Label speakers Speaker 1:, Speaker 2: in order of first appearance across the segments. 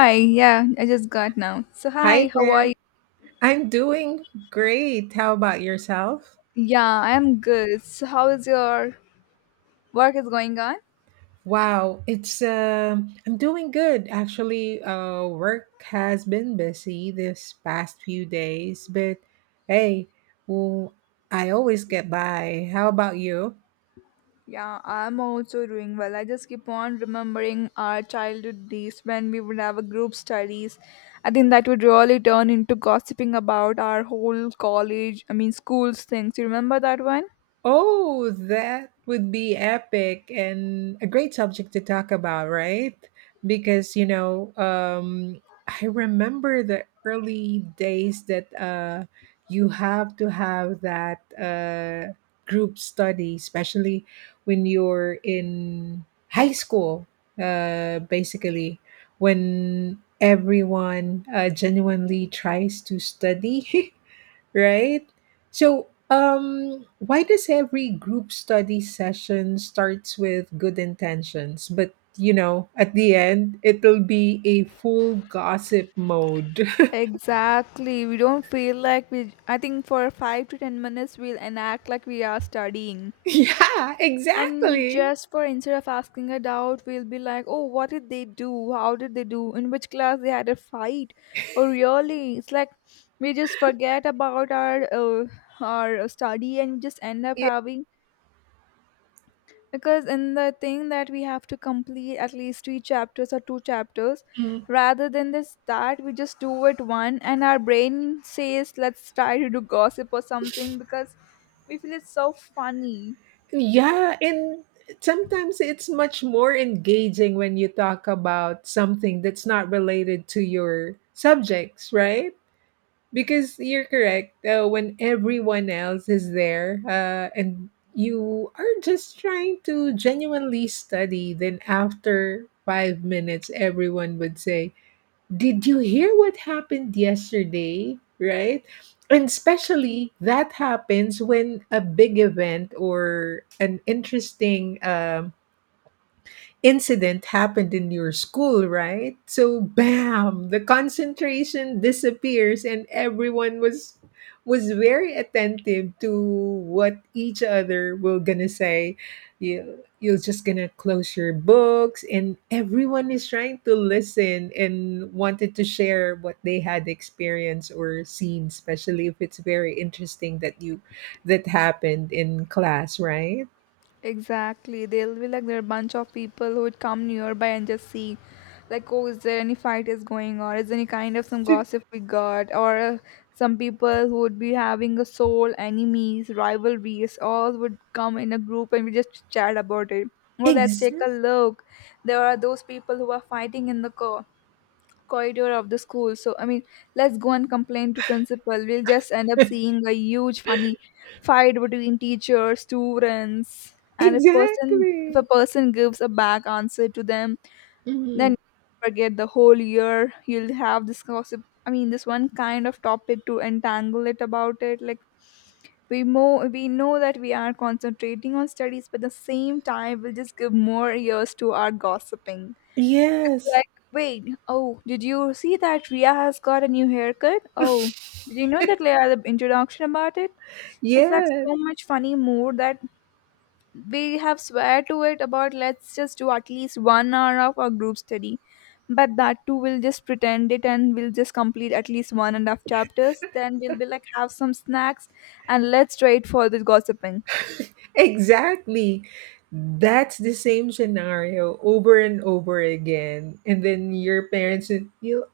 Speaker 1: Hi, yeah, I just got now. So, hi,
Speaker 2: Hi
Speaker 1: how are you?
Speaker 2: there. I'm doing great. How about yourself?
Speaker 1: Yeah, I'm good. So, how is your work is going on?
Speaker 2: Wow, it's I'm doing good actually. Work has been busy this past few days, but hey, well, I always get by. How about you?
Speaker 1: Yeah, I'm also doing well. I just keep on remembering our childhood days when we would have a group studies. I think that would really turn into gossiping about our whole college, I mean, schools things. You remember that one?
Speaker 2: Oh, that would be epic and a great subject to talk about, right? Because, I remember the early days that you have to have that group study, especially when you're in high school, basically, when everyone genuinely tries to study. Right? So, why does every group study session starts with good intentions, but, at the end, it'll be a full gossip mode.
Speaker 1: Exactly. We don't feel like we, I think for 5 to 10 minutes, we'll enact like we are studying.
Speaker 2: Yeah,
Speaker 1: And
Speaker 2: exactly.
Speaker 1: just for instead of asking a doubt, we'll be like, oh, what did they do? How did they do? In which class they had a fight? Oh, really? It's like we just forget about our study and we just end up
Speaker 2: Yeah.
Speaker 1: having because in the thing that we have to complete at least three chapters or two chapters,
Speaker 2: Mm.
Speaker 1: rather than this that we just do it one and our brain says let's try to do gossip or something because we feel it's so funny.
Speaker 2: Yeah, and sometimes it's much more engaging when you talk about something that's not related to your subjects, right? Because you're correct, when everyone else is there, and you are just trying to genuinely study, then after 5 minutes everyone would say, did you hear what happened yesterday, right? And especially that happens when a big event or an interesting incident happened in your school, right? So bam, the concentration disappears, and everyone was very attentive to what each other were gonna say. You're just gonna close your books, and everyone is trying to listen and wanted to share what they had experienced or seen, especially if it's very interesting that you that happened in class, right?
Speaker 1: Exactly. They'll be like there are a bunch of people who would come nearby and just see, like, oh, is there any fight is going on? Is there any kind of some gossip we got? Or some people who would be having a soul enemies, rivalries, all would come in a group and we just chat about it. Oh, let's take
Speaker 2: Exactly.
Speaker 1: a look. There are those people who are fighting in the co corridor of the school. So I mean, let's go and complain to principal. We'll just end up seeing a huge funny fight between teachers, students, and if a
Speaker 2: Exactly.
Speaker 1: person gives a back answer to them,
Speaker 2: Mhm.
Speaker 1: then forget the whole year. You'll have this gossip. I mean, this one kind of topic to entangle it about it. Like we mo we know that we are concentrating on studies, but at the same time, we'll just give more ears to our gossiping
Speaker 2: Yes.
Speaker 1: like, wait, oh, did you see that Ria has got a new haircut? Oh, did you know that Leia the introduction about it? It's like
Speaker 2: Yes.
Speaker 1: so much funny mood that we have swear to it about let's just do at least 1 hour of our group study. But that too we'll just pretend it and we'll just complete at least one and a half chapters. Then we'll be like have some snacks and let's wait for the gossiping.
Speaker 2: Exactly. That's the same scenario over and over again. And then your parents will.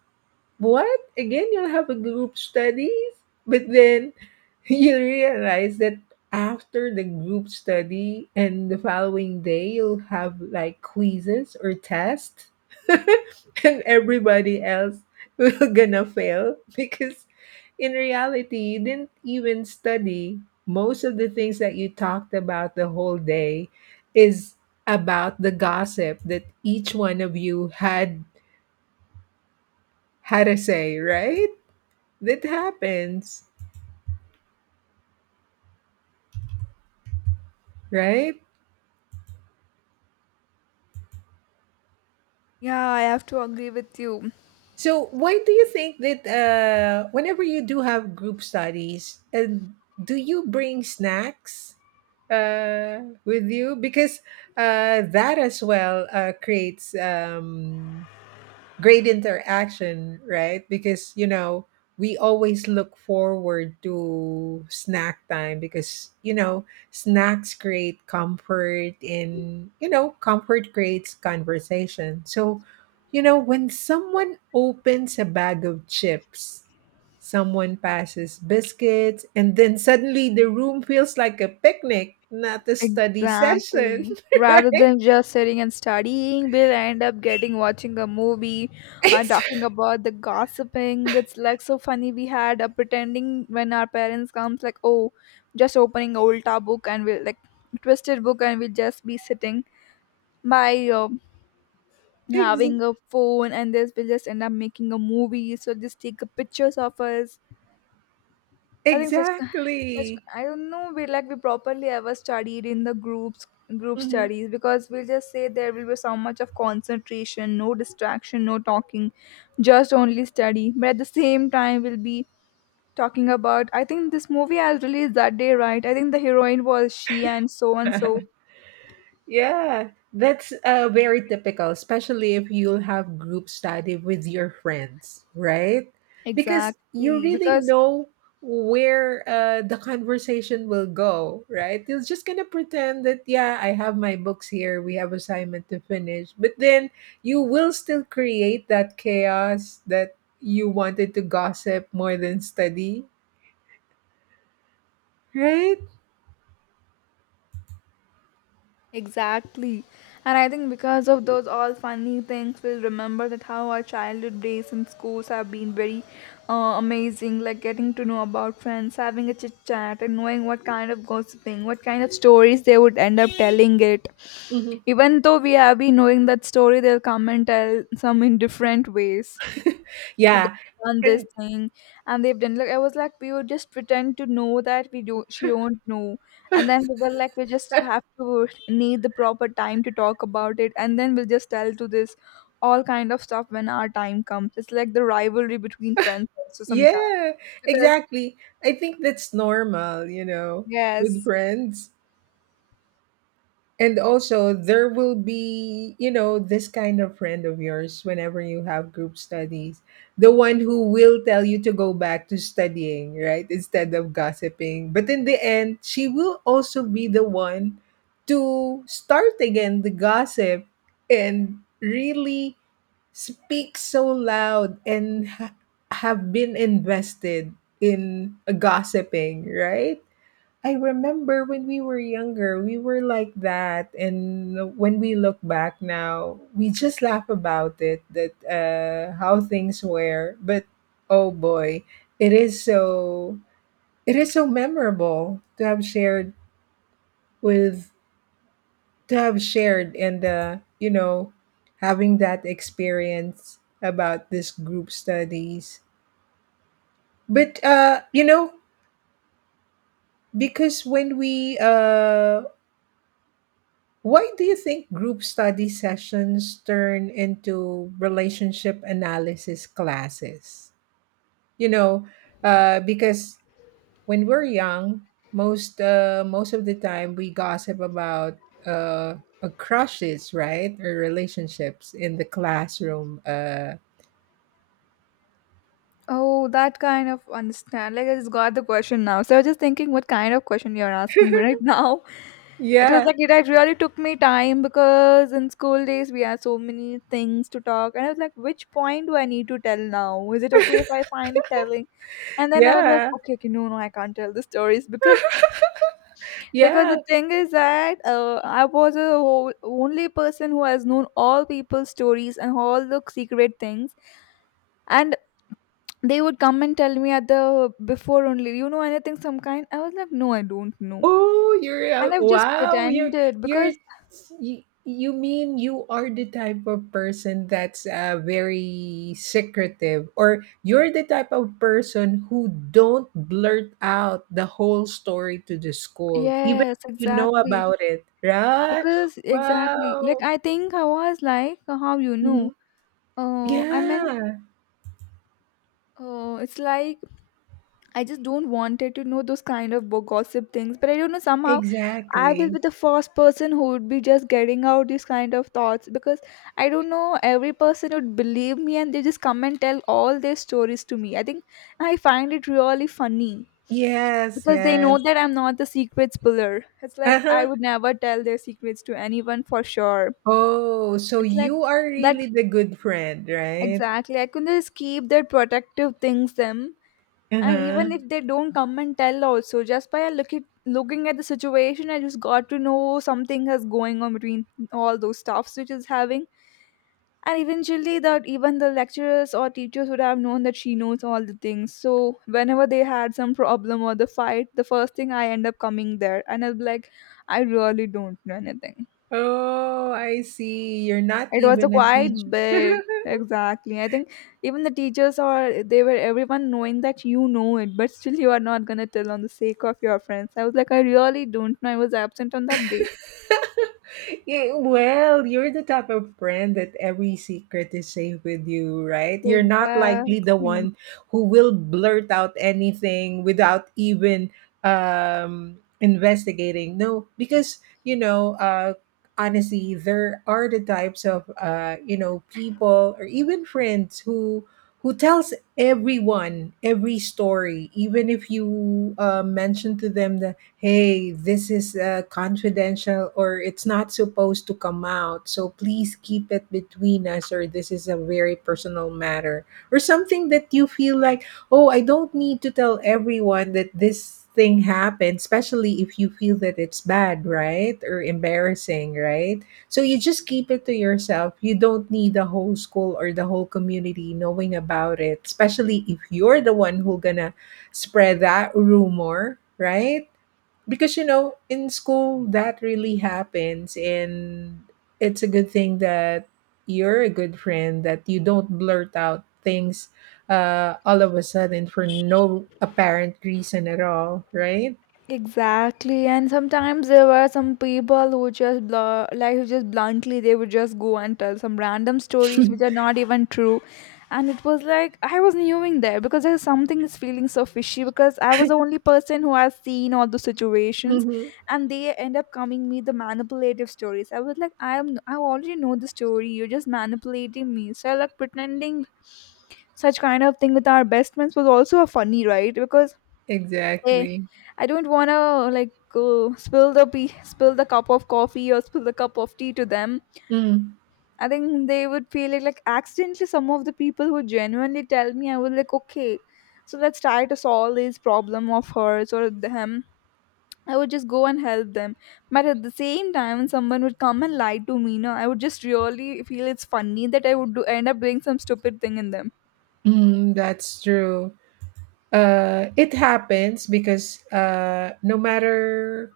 Speaker 2: What? Again, you'll have a group studies, but then you realize that after the group study and the following day, you'll have like quizzes or tests, and everybody else will gonna fail because in reality, you didn't even study. Most of the things that you talked about the whole day is about the gossip that each one of you had had a say, right? That happens, right?
Speaker 1: Yeah, I have to agree with you.
Speaker 2: So why do you think that, whenever you do have group studies, and do you bring snacks with you? Because, that as well creates great interaction, right? Because, we always look forward to snack time because, snacks create comfort, and, comfort creates conversation. So, when someone opens a bag of chips. Someone passes biscuits, and then suddenly the room feels like a picnic, not a study session.
Speaker 1: Exactly. Rather than just sitting and studying, we'll end up getting watching a movie, talking
Speaker 2: Ex-
Speaker 1: about the gossiping. It's like so funny we had pretending when our parents comes like, oh, just opening old tab book and we'll like twisted book and we'll just be sitting by
Speaker 2: ex-
Speaker 1: having a phone and this will just end up making a movie. So just take a pictures of us. I think such
Speaker 2: exactly.
Speaker 1: I don't know we like we properly ever studied in the group
Speaker 2: Mhm.
Speaker 1: studies because we'll just say there will be so much of concentration, no distraction, no talking, just only study. But at the same time we'll be talking about I think this movie has released that day, right? I think the heroine was she and so and so.
Speaker 2: Yeah, that's very typical, especially if you have group study with your friends, right? Because you
Speaker 1: Exactly.
Speaker 2: really
Speaker 1: Because
Speaker 2: know where the conversation will go, right? You're just gonna pretend that, yeah, I have my books here, we have assignment to finish, but then you will still create that chaos that you wanted to gossip more than study, right?
Speaker 1: exactly. And I think because of those all funny things, we'll remember that how our childhood days in schools have been very amazing, like getting to know about friends, having a chit chat, and knowing what kind of gossiping, what kind of stories they would end up telling it.
Speaker 2: Mhm.
Speaker 1: Even though we have been knowing that story, they'll come and tell some in different ways. So
Speaker 2: Yeah,
Speaker 1: they've done this thing and they've done like I was like we would just pretend to know that we do she don't know, and then we were like we just have to need the proper time to talk about it and then we'll just tell to this all kind of stuff when our time comes. It's like the rivalry between friends also sometimes
Speaker 2: yeah,
Speaker 1: because
Speaker 2: exactly. I think that's normal, with
Speaker 1: yes.
Speaker 2: friends. And also, there will be, this kind of friend of yours whenever you have group studies, the one who will tell you to go back to studying, right? Instead of gossiping. But in the end, she will also be the one to start again the gossip and really speak so loud and have been invested in gossiping, right? I remember when we were younger, we were like that. And when we look back now, we just laugh about it that how things were. But oh boy, it is so it is so memorable with to have shared and, having that experience about this group studies. But, you know, because when we Why do you think group study sessions turn into relationship analysis classes? You know, because when we're young, most of the time we gossip about, uh, crushes, right, or relationships in the classroom.
Speaker 1: Oh, that kind of understand. Like I just got the question now. So I was just thinking what kind of question you're asking me right now. It was
Speaker 2: Yeah,
Speaker 1: like it had really took me time because in school days we had so many things to talk, and I was like, which point do I need to tell now? Is it okay if I finally telling? And then I was like,
Speaker 2: yeah,
Speaker 1: okay, okay, no, no, I can't tell the stories because
Speaker 2: yeah.
Speaker 1: the thing is that I was a whole, only person who has known all people's stories and all the secret things, and they would come and tell me at the before only, you know anything some kind? I was like, no, I don't know,
Speaker 2: Oh,
Speaker 1: and I've just
Speaker 2: wow.
Speaker 1: pretended
Speaker 2: You're
Speaker 1: because
Speaker 2: you mean you are the type of person that's very secretive, or you're the type of person who don't blurt out the whole story to the school, even
Speaker 1: yes,
Speaker 2: if you know
Speaker 1: exactly.
Speaker 2: about it, right?
Speaker 1: Because exactly, like
Speaker 2: Wow.
Speaker 1: I think I was like, how you
Speaker 2: Mhm.
Speaker 1: know? I mean,
Speaker 2: Yeah.
Speaker 1: it's like I just don't wanted to know those kind of bo- gossip things. But I don't know somehow I will be
Speaker 2: Exactly.
Speaker 1: the first person who would be just getting out these kind of thoughts because I don't know every person would believe me and they just come and tell all their stories to me. I think I find it really funny
Speaker 2: Yes.
Speaker 1: because they know
Speaker 2: Yes.
Speaker 1: that I'm not the secret spiller. It's like
Speaker 2: Uh
Speaker 1: I
Speaker 2: huh.
Speaker 1: would never tell their secrets to anyone for sure.
Speaker 2: Oh, so
Speaker 1: It's like
Speaker 2: you are
Speaker 1: that
Speaker 2: really the good friend, right?
Speaker 1: exactly. I can just keep their protective things them,
Speaker 2: Uh
Speaker 1: and
Speaker 2: huh.
Speaker 1: even if they don't come and tell, also just looking at the situation, I just got to know something has going on between all those stuffs which is having. And eventually, that even the lecturers or teachers would have known that she knows all the things. So whenever they had some problem or the fight, the first thing I end up coming there, and I'll be like, I really don't know anything.
Speaker 2: Oh, I see. You're not
Speaker 1: It was a
Speaker 2: even a
Speaker 1: quiet
Speaker 2: teacher.
Speaker 1: bit. Exactly. I think even the teachers or they were everyone knowing that you know it, but still you are not gonna tell on the sake of your friends. I was like, I really don't know. I was absent on that day.
Speaker 2: Yeah, well, you're the type of friend that every secret is safe with you, right? You're not likely the
Speaker 1: Exactly.
Speaker 2: one who will blurt out anything without even investigating. No, because, you know, uh, honestly, there are the types of, people or even friends who tells everyone every story even if you mention to them that, hey, this is confidential, or it's not supposed to come out. So please keep it between us, or this is a very personal matter. Or something that you feel like, oh, I don't need to tell everyone that this thing happened, especially if you feel that it's bad, right? Or embarrassing, right? So you just keep it to yourself. You don't need the whole school or the whole community knowing about it, especially if you're the one who gonna spread that rumor, right? Because you know in school that really happens, and it's a good thing that you're a good friend, that you don't blurt out things all of a sudden for no apparent reason at all, right?
Speaker 1: Exactly, and sometimes there were some people who like who just bluntly they would just go and tell some random stories which are not even true, and it was like I was knowing there because there's something is feeling so fishy because I was the only person who has seen all the situations,
Speaker 2: Mm-hmm.
Speaker 1: and they end up coming me the manipulative stories. I was like, I already know the story. You're just manipulating me. So like pretending such kind of thing with our best friends was also a funny right because hey,
Speaker 2: Exactly.
Speaker 1: I don't want to like go spill the cup of coffee or spill the cup of tea to them.
Speaker 2: Mm.
Speaker 1: I think they would feel like accidentally some of the people who genuinely tell me I was like okay, so let's try to solve this problem of hers or them. I would just go and help them. But at the same time, when someone would come and lie to me, no, I would just really feel it's funny that end up doing some stupid thing in them.
Speaker 2: Mm, that's true. It happens because, no matter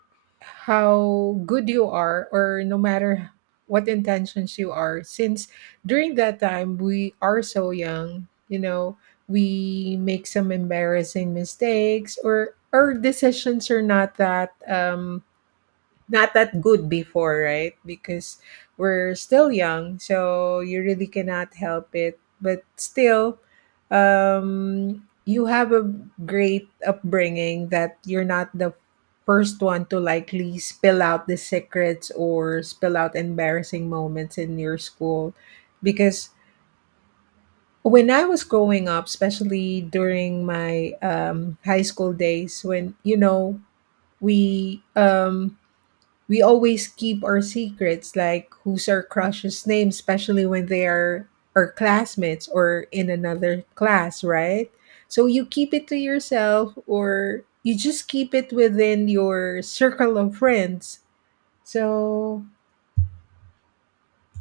Speaker 2: how good you are, or no matter what intentions you are, since during that time we are so young, we make some embarrassing mistakes, or our decisions are not that good before, right? Because we're still young, so you really cannot help it. But still, you have a great upbringing that you're not the first one to likely spill out the secrets or spill out embarrassing moments in your school. Because when I was growing up, especially during my high school days, when, we um, we always keep our secrets, like who's our crush's name, especially when they are our classmates or in another class, right? So you keep it to yourself, or you just keep it within your circle of friends. So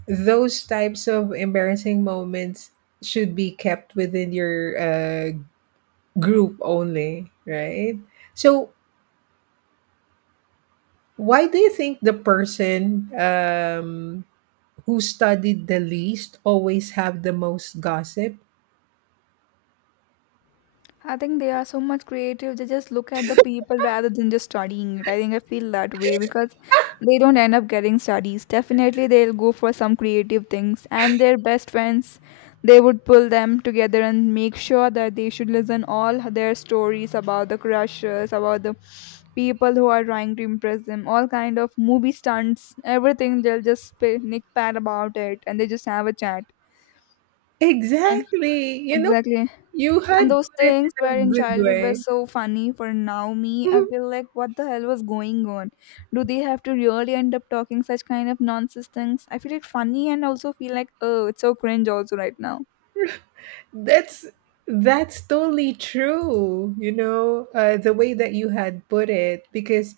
Speaker 2: those types of embarrassing moments should be kept within your group only, right? So why do you think the person, who studied the least always have the most gossip?
Speaker 1: I think they are so much creative. They just look at the people rather than just studying it. I think I feel that way because they don't end up getting studies. Definitely, they'll go for some creative things, and their best friends, they would pull them together and make sure that they should listen all their stories about the crushes, about the people who are trying to impress them, all kind of movie stunts, everything. They'll nick pat about it, and they just have a chat. And
Speaker 2: Exactly. You know,
Speaker 1: exactly,
Speaker 2: you
Speaker 1: and
Speaker 2: had
Speaker 1: those
Speaker 2: put it
Speaker 1: things
Speaker 2: in
Speaker 1: were
Speaker 2: a
Speaker 1: in
Speaker 2: good
Speaker 1: childhood were
Speaker 2: way.
Speaker 1: so funny for now me. I feel like what the hell was going on? Do they have to really end up talking such kind of nonsense things? I feel it funny and also feel like oh it's so cringe also right now.
Speaker 2: that's that's totally true. You know, the way that you had put it, because,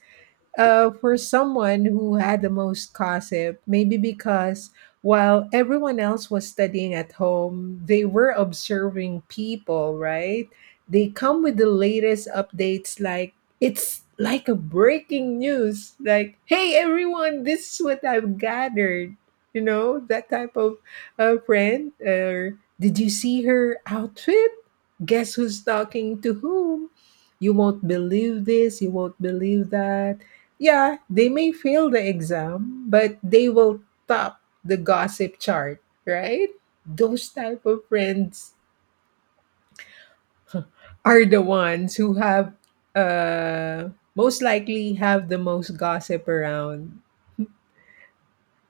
Speaker 2: for someone who had the most gossip, maybe because while everyone else was studying at home, they were observing people, right? They come with the latest updates, like it's like a breaking news, like, hey, everyone, this is what I've gathered. You know, that type of friend. Or did you see her outfit? Guess who's talking to whom? You won't believe this, you won't believe that. Yeah, they may fail the exam, but they will top the gossip chart, right? Those type of friends are the ones who have uh most likely have the most gossip around.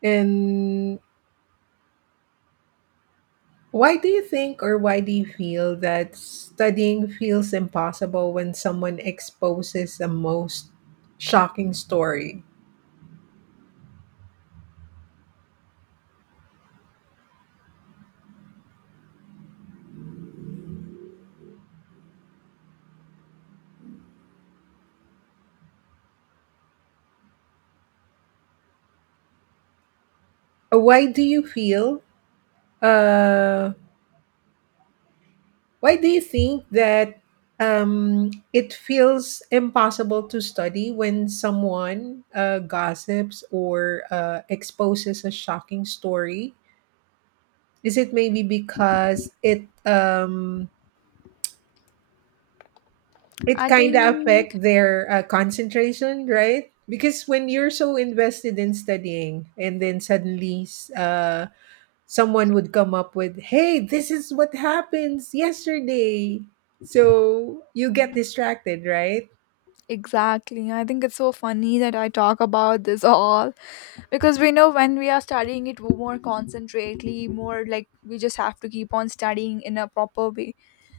Speaker 2: And why do you think or why do you feel that studying feels impossible when someone exposes the most shocking story? Why do you feel uh Why do you think that, it feels impossible to study when someone gossips or exposes a shocking story? Is it maybe because it
Speaker 1: I
Speaker 2: kind of
Speaker 1: think
Speaker 2: affect their concentration, right? Because when you're so invested in studying, and then suddenly, uh, someone would come up with, "Hey, this is what happens yesterday," so you get
Speaker 1: mm,
Speaker 2: distracted, right?
Speaker 1: exactly. I think it's so funny that I talk about this all, because we know when we are studying it more concentrately, more like we just have to keep on studying in a proper way.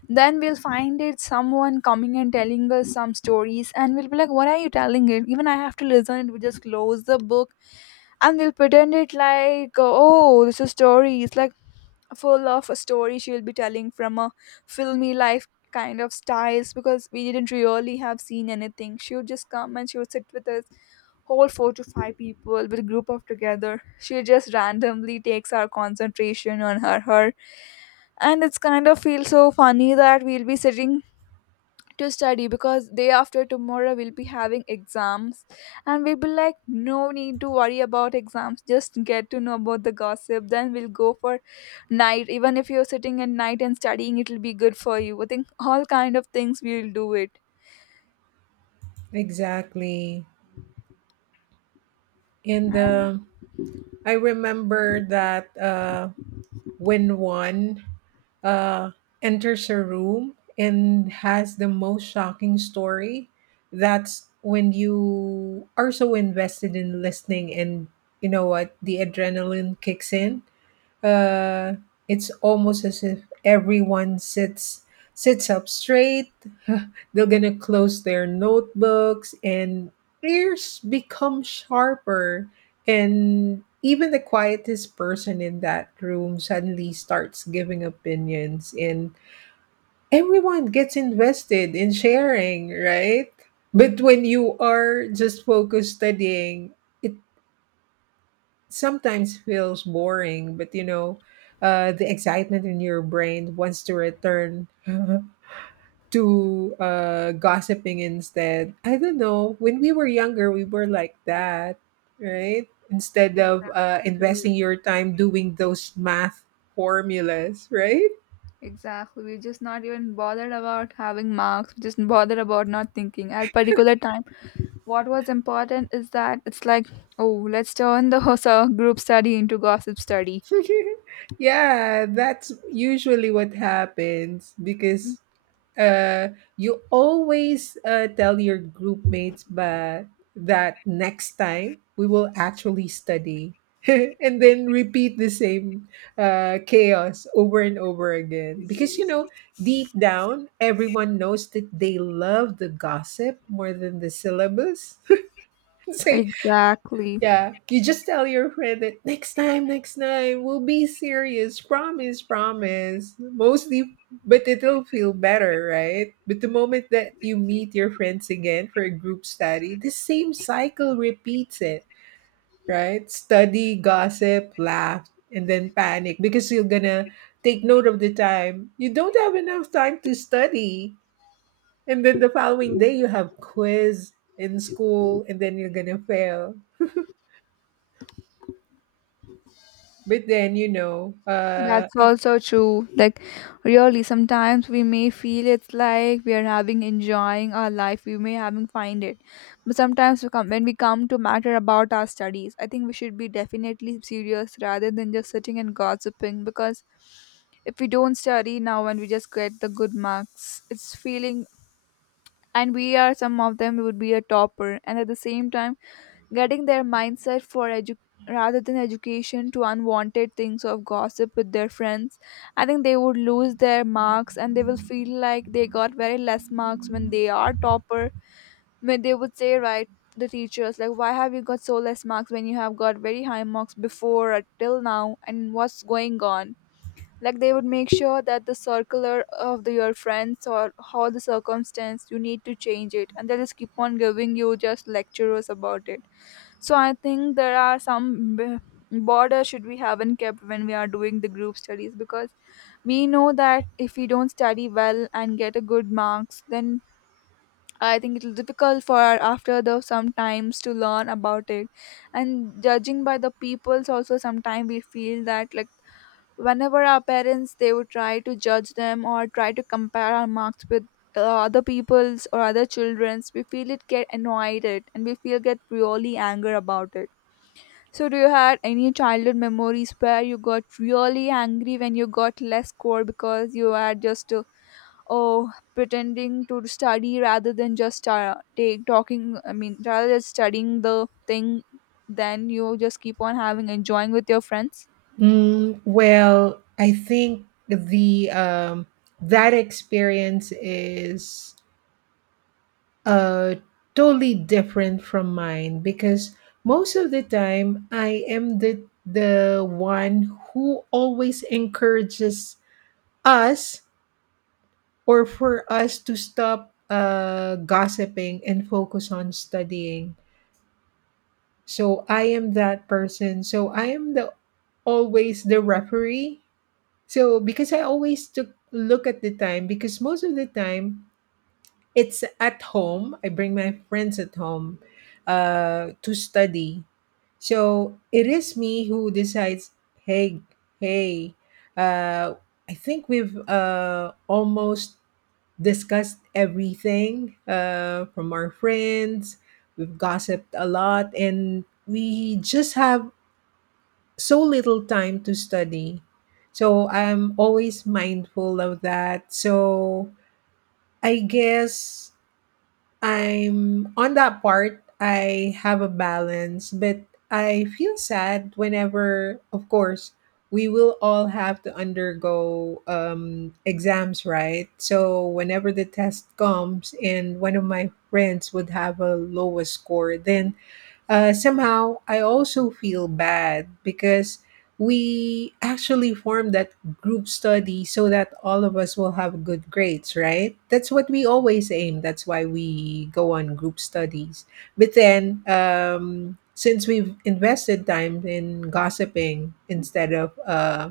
Speaker 1: Then we'll find it someone coming and telling us some stories, and we'll be like, what are you telling it, even I have to listen it, we just close the book and we'll pretend it like, oh, this is a story. It's like full of a story she'll be telling from a filmy life kind of styles, because we didn't really have seen anything. She would just come and she would sit with us, whole four to five people with a group of together. She just randomly takes our concentration on her. And it's kind of feels so funny that we'll be sitting to study, because day after tomorrow we'll be having exams, and we'll be like, no need to worry about exams, just get to know about the gossip, then we'll go for night. Even if you're sitting at night and studying, it'll be good for you. I think all kind of things we'll do it.
Speaker 2: Exactly. And
Speaker 1: And
Speaker 2: uh, I remember that, when one uh, enters a room and has the most shocking story, that's when you are so invested in listening, and you know what, the adrenaline kicks in. Uh, it's almost as if everyone sits up straight. They're gonna close their notebooks and ears become sharper. And even the quietest person in that room suddenly starts giving opinions, and everyone gets invested in sharing, right? But when you are just focused studying, it sometimes feels boring, but, the excitement in your brain wants to return to, gossiping instead. I don't know. When we were younger, we were like that, right? Instead of
Speaker 1: exactly,
Speaker 2: investing your time doing those math formulas, right?
Speaker 1: exactly, we're just not even bothered about having marks, we're just bothered about not thinking at particular time. What was important is that it's like, oh, let's turn the whole group study into gossip study.
Speaker 2: Yeah, that's usually what happens because, uh, you always tell your group mates but that next time we will actually study and then repeat the same chaos over and over again because, deep down everyone knows that they love the gossip more than the syllabus so
Speaker 1: Exactly.
Speaker 2: yeah, you just tell your friend that next time, we'll be serious. Promise, promise. Mostly, but it'll feel better, right? But the moment that you meet your friends again for a group study, the same cycle repeats it, right? Study, gossip, laugh, and then panic because you're gonna take note of the time. You don't have enough time to study. And then the following day, you have quiz in school, and then you're gonna fail. But then, you know, uh,
Speaker 1: That's
Speaker 2: I,
Speaker 1: also true. Like, really, sometimes we may feel it's like we are having enjoying our life. We may having find it, but sometimes we come when we come to matter about our studies. I think we should be definitely serious rather than just sitting and gossiping. Because if we don't study now and we just get the good marks, it's feeling. And we are some of them would be a topper, and at the same time getting their mindset for rather than education to unwanted things of gossip with their friends. I think they would lose their marks and they will feel like they got very less marks when they are topper. When they would say, right, the teachers like, why have you got so less marks when you have got very high marks before or till now and what's going on? Like, they would make sure that the circular of the, your friends or how the circumstance you need to change it, and they just keep on giving you just lectures about it. So I think there are some border should we haven't kept when we are doing the group studies, because we know that if we don't study well and get a good marks, then I think it'll difficult for our after the sometimes to learn about it. And judging by the peoples also sometimes we feel that like whenever our parents they would try to judge them or try to compare our marks with other people's or other children's, we feel it get annoyed it and we feel get really anger about it. So, do you had any childhood memories where you got really angry when you got less score because you were just oh pretending to study rather than just take talking? I mean, rather than studying the thing, then you just keep on having enjoying with your friends.
Speaker 2: mm, well, I think the that experience is uh, totally different from mine because most of the time I am the one who always encourages us or for us to stop gossiping and focus on studying. So I am that person. So I am the always the referee. So because I always took look at the time because most of the time it's at home. I bring my friends at home to study. So it is me who decides. Hey, hey, uh, I think we've almost discussed everything from our friends. We've gossiped a lot, and we just have so little time to study. So I'm always mindful of that. So I guess I'm on that part, I have a balance, but I feel sad whenever, of course, we will all have to undergo exams, right? So whenever the test comes and one of my friends would have a lowest score, then somehow, I also feel bad because we actually formed that group study so that all of us will have good grades, right? That's what we always aim. That's why we go on group studies. But then, since we've invested time in gossiping instead of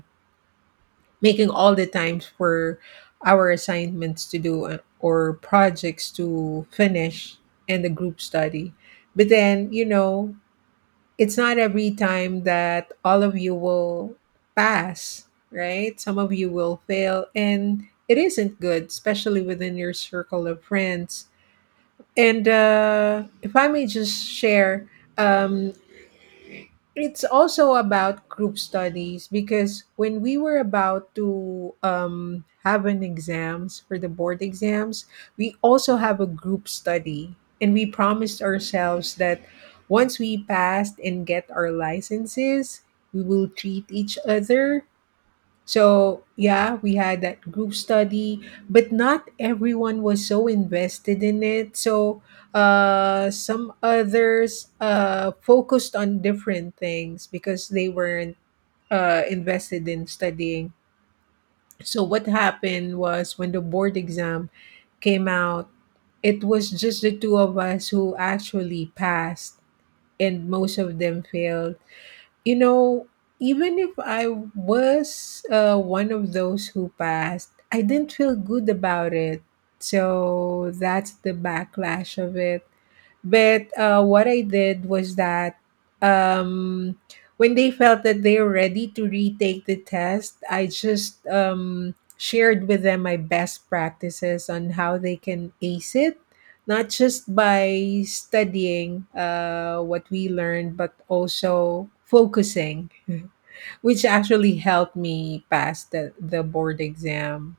Speaker 2: making all the times for our assignments to do or projects to finish and the group study, but then, it's not every time that all of you will pass, right? Some of you will fail, and it isn't good, especially within your circle of friends. And if I may just share, um, it's also about group studies because when we were about to have an exams for the board exams. We also have a group study, and we promised ourselves that once we passed and get our licenses we will treat each other. So, yeah, we had that group study, but not everyone was so invested in it. So, some others focused on different things because they weren't invested in studying. So, what happened was when the board exam came out, it was just the two of us who actually passed, and most of them failed. You know, Even if I was one of those who passed, I didn't feel good about it. So that's the backlash of it. But what I did was that um, when they felt that they're ready to retake the test, I just shared with them my best practices on how they can ace it, not just by studying what we learned, but also focusing, which actually helped me pass the board exam.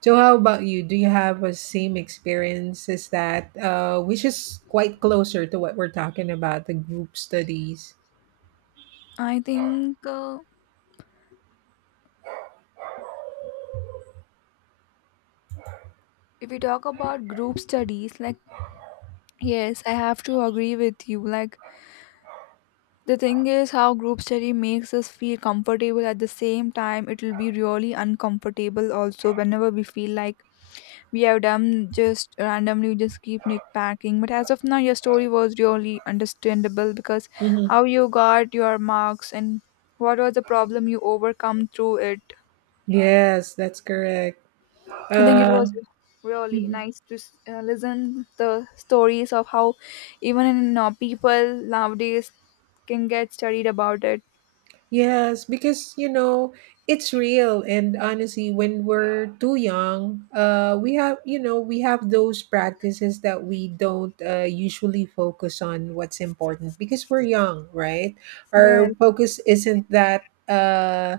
Speaker 2: So how about you? Do you have a same experience as that, which is quite closer to what we're talking about, the group studies?
Speaker 1: I think if we talk about group studies, like, yes, I have to agree with you. Like, the thing is, how group study makes us feel comfortable, at the same time it will be really uncomfortable also whenever we feel like we have done just randomly, we just keep nitpacking. But as of now, your story was really understandable because
Speaker 2: Hmm.
Speaker 1: how you got your marks and what was the problem you overcome through it.
Speaker 2: Yes, that's correct.
Speaker 1: I think it
Speaker 2: Uh,
Speaker 1: was really
Speaker 2: mhm.
Speaker 1: nice to listen the stories of how even in, people nowadays can get studied about it.
Speaker 2: Yes, because it's real, and honestly, when we're too young, we have those practices that we don't usually focus on what's important because we're young, right?
Speaker 1: Yes.
Speaker 2: Our focus isn't that.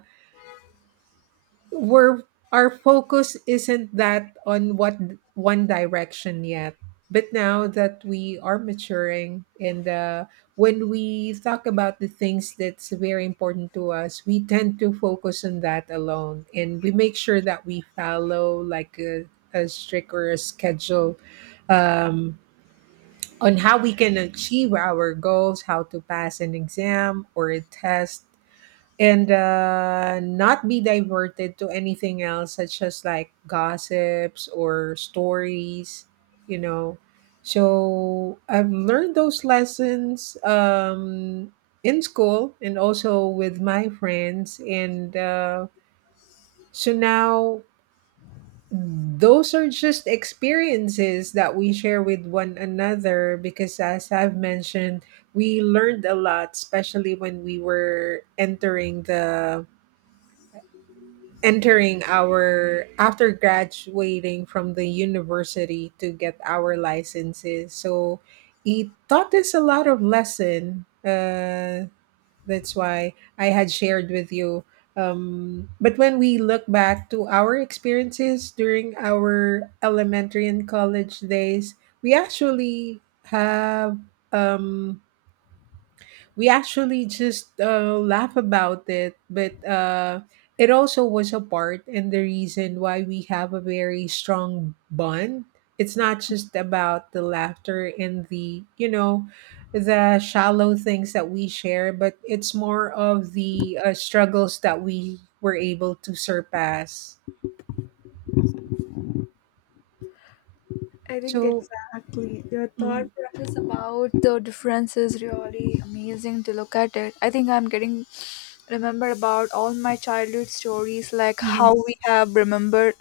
Speaker 2: We're our focus isn't that on what one direction yet. But now that we are maturing and when we talk about the things that's very important to us we tend to focus on that alone, and we make sure that we follow like a strict or a schedule, um, on how we can achieve our goals, how to pass an exam or a test, and not be diverted to anything else such as like gossips or stories, you know. So I've learned those lessons, in school and also with my friends, and so now those are just experiences that we share with one another because as I've mentioned we learned a lot especially when we were entering our, after graduating from the university, to get our licenses. So he taught us a lot of lesson, that's why I had shared with you. But when we look back to our experiences during our elementary and college days, we actually have um, we actually just laugh about it, but it also was a part and the reason why we have a very strong bond. It's not just about the laughter and the you know the shallow things that we share, but it's more of the struggles that we were able to surpass.
Speaker 1: I think
Speaker 2: So
Speaker 1: exactly your thought
Speaker 2: mhm.
Speaker 1: process about the difference is really amazing to look at it. I think I'm getting remember about all my childhood stories, like how
Speaker 2: Mhm.
Speaker 1: we have remembered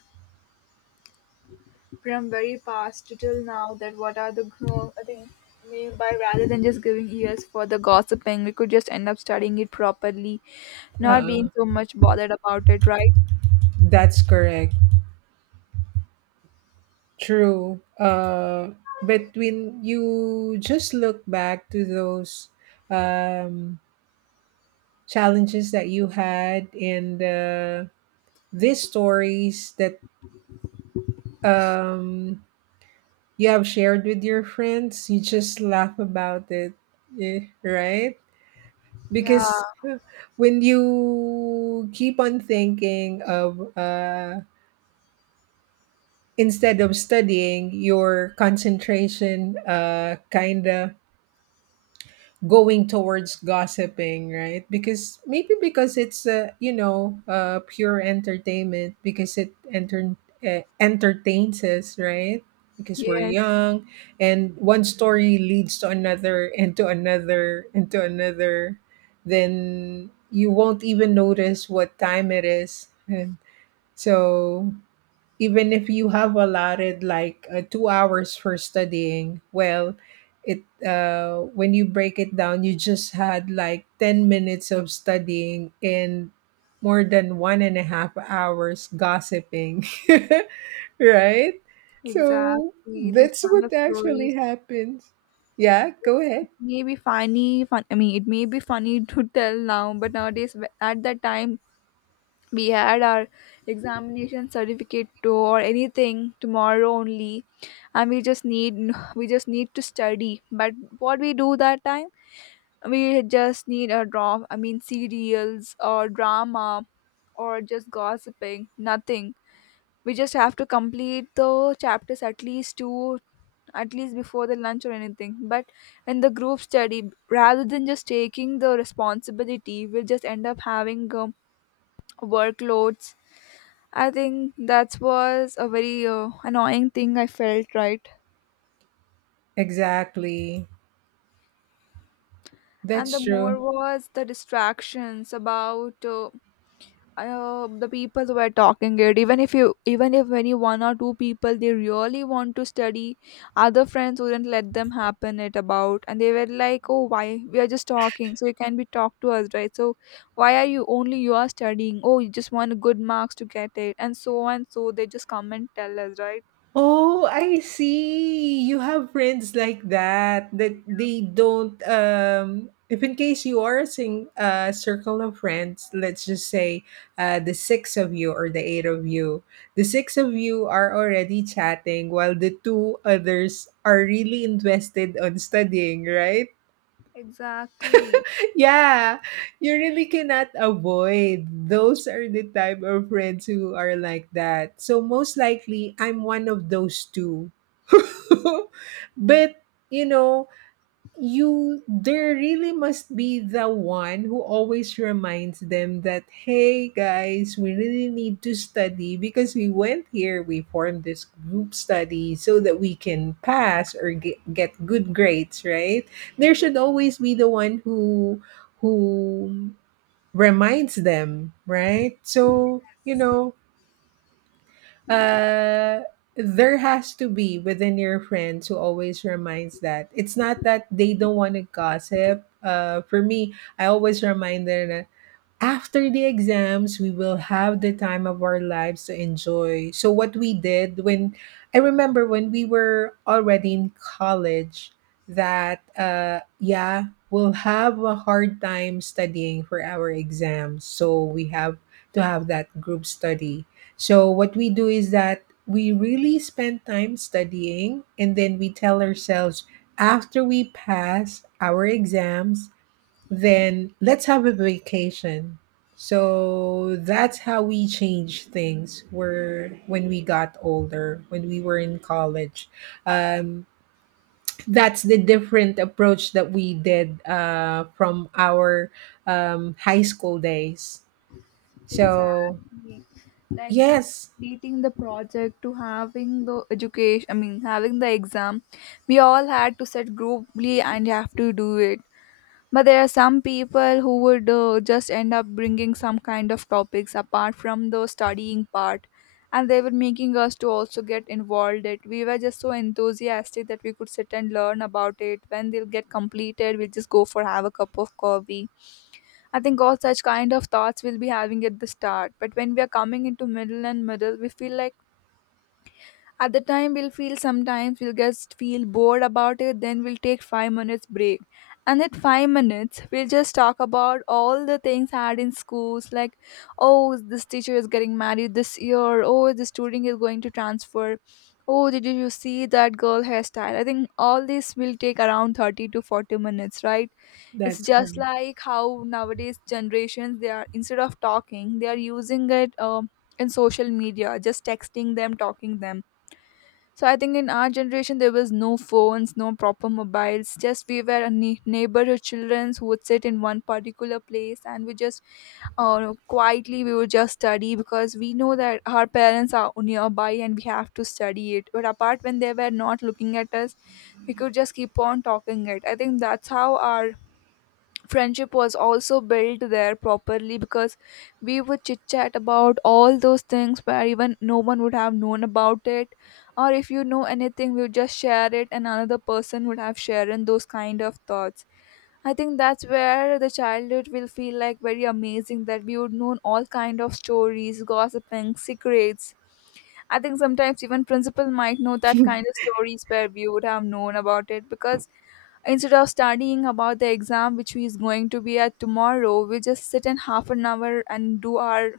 Speaker 1: from very past to till now that what are the grown. I think by rather than just giving ears for the gossiping, we could just end up studying it properly, not being
Speaker 2: Uh,
Speaker 1: so much bothered about it, right?
Speaker 2: that's correct. True. But when you just look back to those, um, challenges that you had, and these stories that, um, you have shared with your friends, you just laugh about it, eh, right?
Speaker 1: Yeah,
Speaker 2: Because when you keep on thinking of, instead of studying, your concentration, kind of going towards gossiping, right? Because maybe because it's, pure entertainment because it entertains us, right? Because we're
Speaker 1: yes,
Speaker 2: young, and one story leads to another and to another and to another, then you won't even notice what time it is. And so even if you have allotted like 2 hours for studying, well, it when you break it down you just had like 10 minutes of studying and more than 1.5 hours gossiping right? So
Speaker 1: exactly. These
Speaker 2: that's
Speaker 1: kind of
Speaker 2: what actually
Speaker 1: stories
Speaker 2: happens. Yeah, go ahead.
Speaker 1: may be funny fun, I mean, it may be funny to tell now but nowadays at that time we had our examination certificate to or anything tomorrow only, and we just need we just need to study, but what we do that time, we just need a draw, I mean, serials or drama or just gossiping, nothing. We just have to complete the chapters at least two, at least before the lunch or anything. But in the group study, rather than just taking the responsibility, we'll just end up having workloads. I think that was a very annoying thing I felt, right?
Speaker 2: Exactly.
Speaker 1: And the
Speaker 2: That's true.
Speaker 1: more was the distractions about the people were talking it. Even if you even if any one or two people they really want to study, other friends wouldn't let them happen it about, and they were like, oh, why we are just talking so you can be talked to us, right? So why are you only you are studying, oh, you just want good marks to get it, and so they just come and tell us, right?
Speaker 2: Oh, I see. You have friends like that they don't if in case you are a sing a circle of friends, let's just say the six of you or the eight of you, the six of you are already chatting while the two others are really invested on studying, right?
Speaker 1: Exactly.
Speaker 2: Yeah, you really cannot avoid. Those are the type of friends who are like that. So most likely, I'm one of those two. But you know, you there really must be the one who always reminds them that hey guys we really need to study because we went here, we formed this group study so that we can pass or get good grades, right? There should always be the one who reminds them, right? So uh there has to be within your friends who always reminds that it's not that they don't want to gossip. For me, I always remind them, after the exams we will have the time of our lives to enjoy. So what we did when, I remember when we were already in college, that yeah, we'll have a hard time studying for our exams, so we have to have that group study. So what we do is that we really spend time studying, and then we tell ourselves after we pass our exams, then let's have a vacation. So that's how we changed things were when we got older, when we were in college. Um, that's the different approach that we did from our high school days. So,
Speaker 1: Exactly. Like, from
Speaker 2: yes,
Speaker 1: completing the project to having the education, I mean, having the exam, we all had to sit grouply and have to do it. But there are some people who would just end up bringing some kind of topics apart from the studying part, and they were making us to also get involved. It, we were just so enthusiastic that we could sit and learn about it. When they'll get completed, we'll just go for have a cup of coffee. I think all such kind of thoughts we'll be having at the start. But when we are coming into middle and middle, we feel like at the time we'll feel, sometimes we'll just feel bored about it, then we'll take 5 minutes break. And at 5 minutes, we'll just talk about all the things had in schools, like, oh, this teacher is getting married this year, oh, this student is going to transfer, oh, did you see that girl hairstyle? I think all this will take around 30 to 40 minutes, right? It's
Speaker 2: that's
Speaker 1: just
Speaker 2: correct.
Speaker 1: like how nowadays generations they are, instead of talking, they are using it in social media, just texting them, talking them. So I think in our generation there was no phones, no proper mobiles. Just we were a neighborhood children who would sit in one particular place, and we just quietly we would just study because we know that our parents are nearby and we have to study it. But apart when they were not looking at us, we could just keep on talking it. I think that's how our friendship was also built there properly, because we would chit chat about all those things where even no one would have known about it, or if you know anything we would just share it and another person would have shared in those kind of thoughts. I think that's where the childhood will feel like very amazing, that we would know all kind of stories, gossiping, secrets. I think sometimes even principal might know that kind of stories where we would have known about it, because instead of studying about the exam which we is going to be at tomorrow, we just sit in half an hour and do our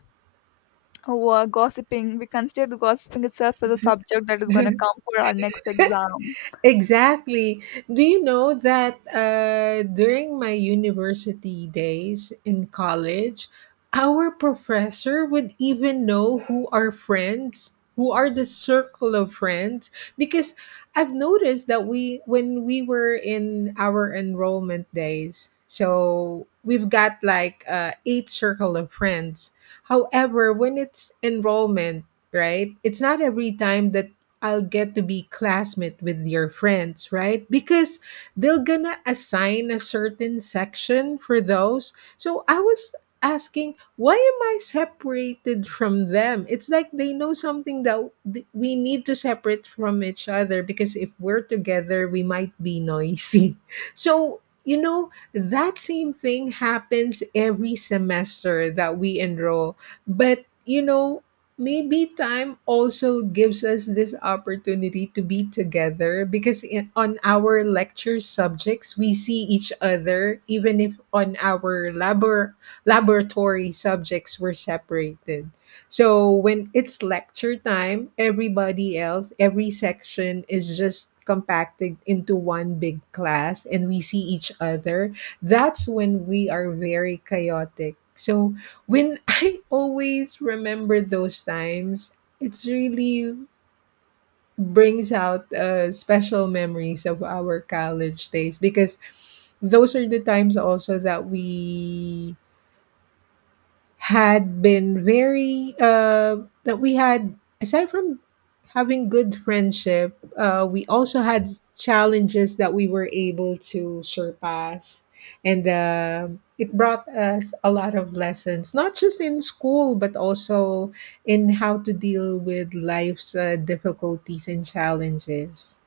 Speaker 1: work gossiping. We consider the gossiping itself as a subject that is going to come for our next exam.
Speaker 2: Exactly. Do you know that, during my university days in college, our professor would even know who are friends, who are the circle of friends, because I've noticed that we, when we were in our enrollment days, so we've got like eight circle of friends. However, when it's enrollment, right? It's not every time that I'll get to be classmate with your friends, right? Because they're gonna assign a certain section for those. So I was asking, why am I separated from them? It's like they know something that we need to separate from each other because if we're together, we might be noisy. So, that same thing happens every semester that we enroll. But, maybe time also gives us this opportunity to be together because on our lecture subjects we see each other. Even if on our laboratory subjects we're separated, so when it's lecture time, everybody else, every section is just compacted into one big class and we see each other. That's when we are very chaotic. So when I always remember those times, it's really brings out special memories of our college days because those are the times also that we had been very that we had, aside from having good friendship, we also had challenges that we were able to surpass, and it brought us a lot of lessons not just in school but also in how to deal with life's difficulties and challenges.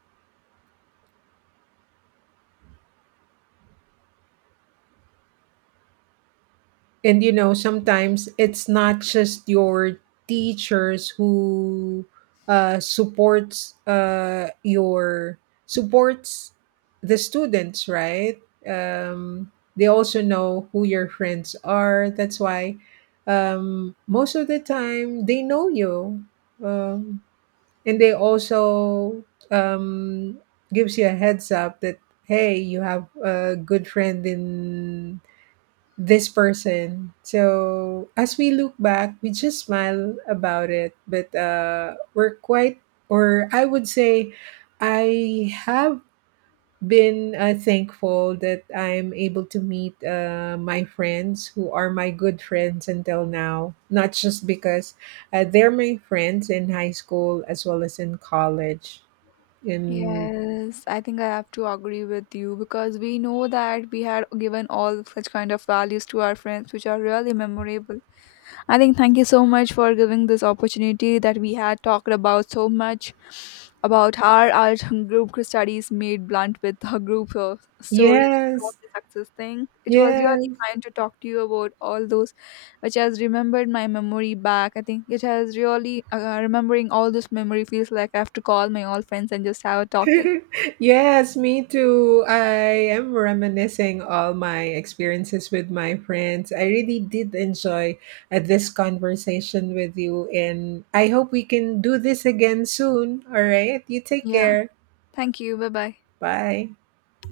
Speaker 2: And sometimes it's not just your teachers who supports your supports the students, right? Um, they also know who your friends are. That's why, most of the time they know you, um, and they also, um, gives you a heads up that hey, you have a good friend in this person. So as we look back, we just smile about it, but we're quite, or I would say, I have been thankful that I'm able to meet my friends who are my good friends until now. Not just because they're my friends in high school as well as in college. And
Speaker 1: Yes, I think I have to agree with you because we know that we had given all such kind of values to our friends, which are really memorable. I think thank you so much for giving this opportunity that we had talked about so much about how our group studies made blunt with her group stories about
Speaker 2: yes,
Speaker 1: the success thing. It was really
Speaker 2: yes.
Speaker 1: fun to talk to you about all those, which has remembered my memory back. I think it has really remembering all this memory feels like I have to call my all friends and just have a talk. It,
Speaker 2: Yes, me too. I am reminiscing all my experiences with my friends. I really did enjoy this conversation with you, and I hope we can do this again soon. All right, you take
Speaker 1: yeah.
Speaker 2: care.
Speaker 1: Thank you. Bye bye.
Speaker 2: Bye.